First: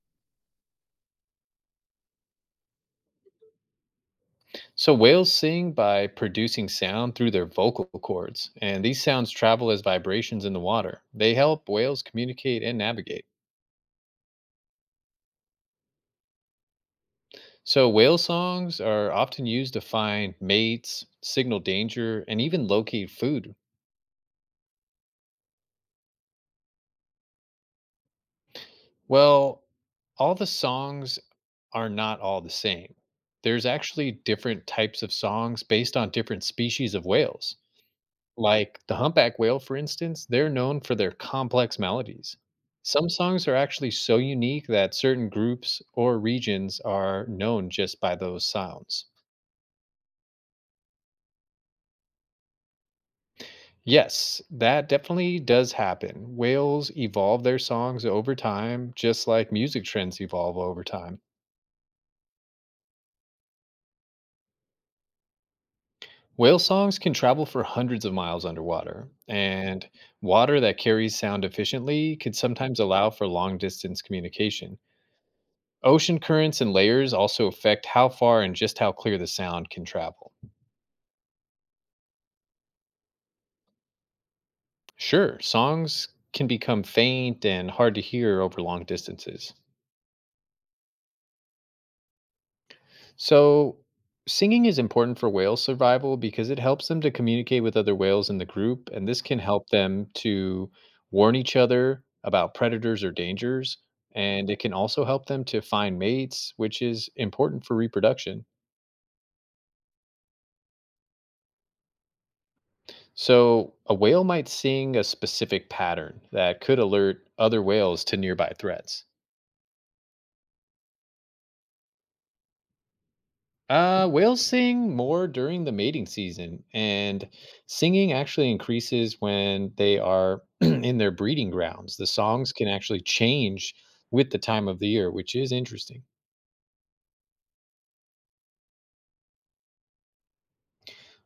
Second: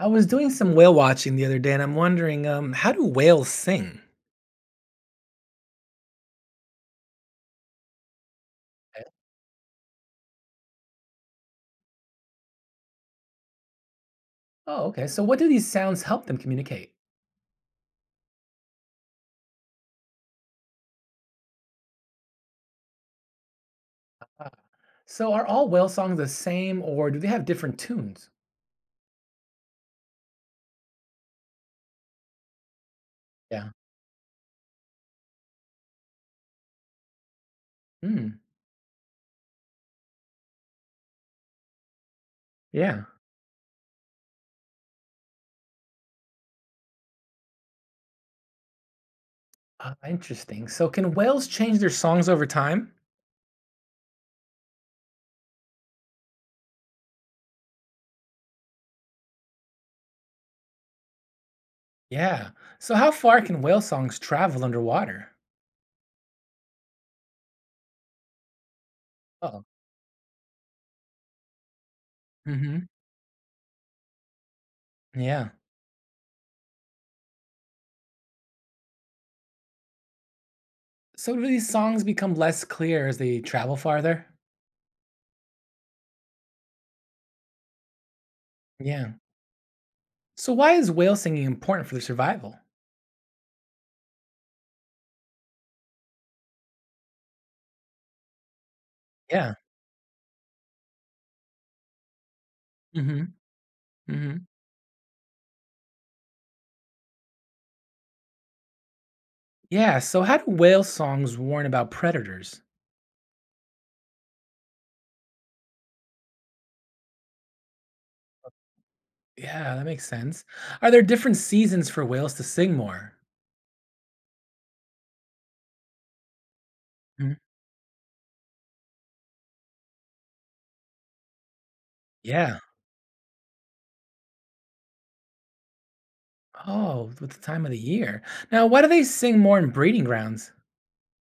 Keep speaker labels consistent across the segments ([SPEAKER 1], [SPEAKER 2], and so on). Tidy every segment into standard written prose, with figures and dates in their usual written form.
[SPEAKER 1] I was doing some whale watching the other day, and I'm wondering, how do whales sing?
[SPEAKER 2] So whales sing by producing sound through their vocal cords, and these
[SPEAKER 1] Okay.
[SPEAKER 2] sounds travel as vibrations in the water. They help whales communicate and navigate.
[SPEAKER 1] Oh, okay. So what do these sounds help them communicate?
[SPEAKER 2] So whale songs are often used to find mates, signal danger, and even locate food.
[SPEAKER 1] Ah, so are all whale songs the same or do they have different tunes?
[SPEAKER 2] Well, all the songs are not all the same. There's
[SPEAKER 1] Yeah.
[SPEAKER 2] actually different types of songs based on different species of whales.
[SPEAKER 1] Hmm.
[SPEAKER 2] Like the humpback whale, for instance, they're known for their complex melodies.
[SPEAKER 1] Yeah.
[SPEAKER 2] Some songs are actually so unique that certain groups or regions are known just by those sounds.
[SPEAKER 1] Ah, interesting. So can whales change their songs over time?
[SPEAKER 2] Yes, that definitely does happen. Whales evolve their songs over time, just like music trends evolve over time.
[SPEAKER 1] Yeah. So how far can whale songs travel underwater?
[SPEAKER 2] Whale songs can travel for hundreds of miles underwater,
[SPEAKER 1] Oh,
[SPEAKER 2] and water that carries sound efficiently could
[SPEAKER 1] hmm.
[SPEAKER 2] sometimes allow for long distance communication.
[SPEAKER 1] Yeah.
[SPEAKER 2] Ocean currents and layers also affect how far and just how clear the sound can travel.
[SPEAKER 1] So do these songs become less clear as they travel farther?
[SPEAKER 2] Sure, songs can become faint and hard to hear over long
[SPEAKER 1] Yeah.
[SPEAKER 2] distances.
[SPEAKER 1] So why is whale singing important for their survival?
[SPEAKER 2] So, singing is important for whale survival because it helps them to communicate with other whales in the group, and this can
[SPEAKER 1] Yeah.
[SPEAKER 2] help them to warn each other about predators or
[SPEAKER 1] Mm-hmm.
[SPEAKER 2] dangers.
[SPEAKER 1] Mm-hmm.
[SPEAKER 2] And it can also help them to find mates, which is important for reproduction.
[SPEAKER 1] Yeah, so how do whale songs warn about predators?
[SPEAKER 2] So, a whale might sing a specific pattern that could alert other whales to nearby threats.
[SPEAKER 1] Yeah, that makes sense. Are there different seasons for whales to sing more?
[SPEAKER 2] Whales sing more during the mating season, and
[SPEAKER 1] Mhm.
[SPEAKER 2] singing actually increases when they are in their breeding grounds. The songs
[SPEAKER 1] Yeah.
[SPEAKER 2] can actually change with the time of the year, which is interesting.
[SPEAKER 1] Oh, with the time of the year. Now, why do they sing more in breeding grounds?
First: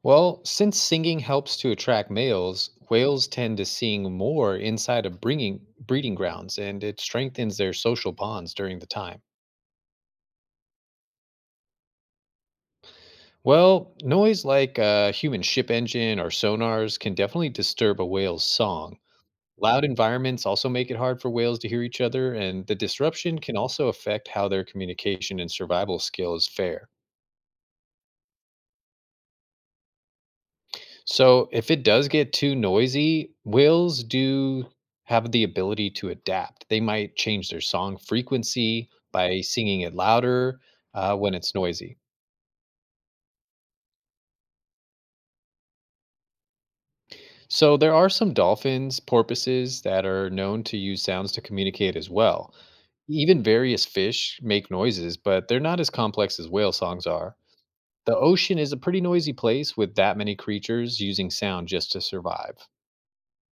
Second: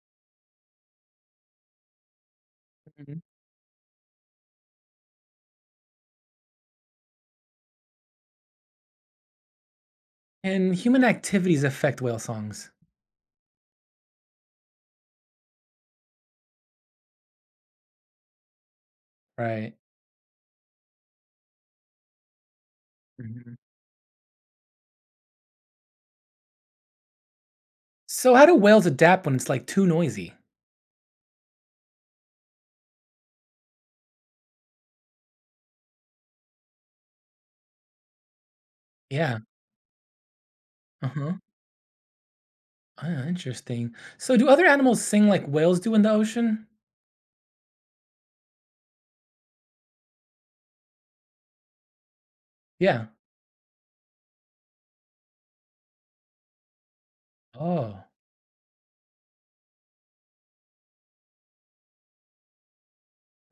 [SPEAKER 2] Well, since singing helps to attract males,
[SPEAKER 1] Mhm.
[SPEAKER 2] whales tend to sing more inside of bringing breeding grounds, and it strengthens their social bonds during the time.
[SPEAKER 1] Can human activities affect whale songs?
[SPEAKER 2] Well, noise like a human ship engine or sonars can definitely disturb a whale's song.
[SPEAKER 1] Right.
[SPEAKER 2] Loud environments also make it hard for whales to hear each other, and the disruption
[SPEAKER 1] Mhm.
[SPEAKER 2] can also affect how their communication and survival skills fare.
[SPEAKER 1] So how do whales adapt when it's like too noisy?
[SPEAKER 2] So, if it does get too noisy, whales do have the ability to adapt. They might change their song frequency
[SPEAKER 1] Yeah.
[SPEAKER 2] by singing it louder
[SPEAKER 1] Uh huh.
[SPEAKER 2] when it's noisy.
[SPEAKER 1] Ah, interesting. So do other animals sing like whales do in the ocean?
[SPEAKER 2] So, there are some dolphins, porpoises that are known to use sounds to communicate as well.
[SPEAKER 1] Yeah.
[SPEAKER 2] Even various fish make noises, but they're not as complex as whale songs are.
[SPEAKER 1] Oh,
[SPEAKER 2] The ocean is a pretty noisy place with that many creatures using sound just to survive.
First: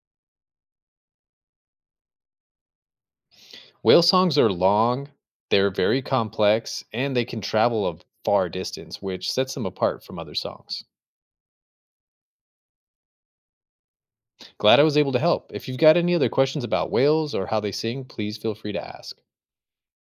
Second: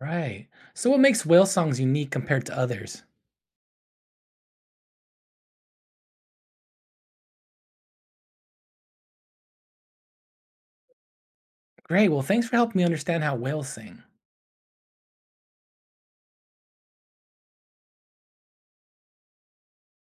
[SPEAKER 1] right. So what makes whale songs unique compared to others?
[SPEAKER 2] Whale songs are long, they're very complex, and they can travel a far distance, which sets them apart from other songs.
[SPEAKER 1] Great. Well, thanks for helping me understand how whales sing.
[SPEAKER 2] Glad I was able to help. If you've got any other questions about whales or how they sing, please feel free to ask.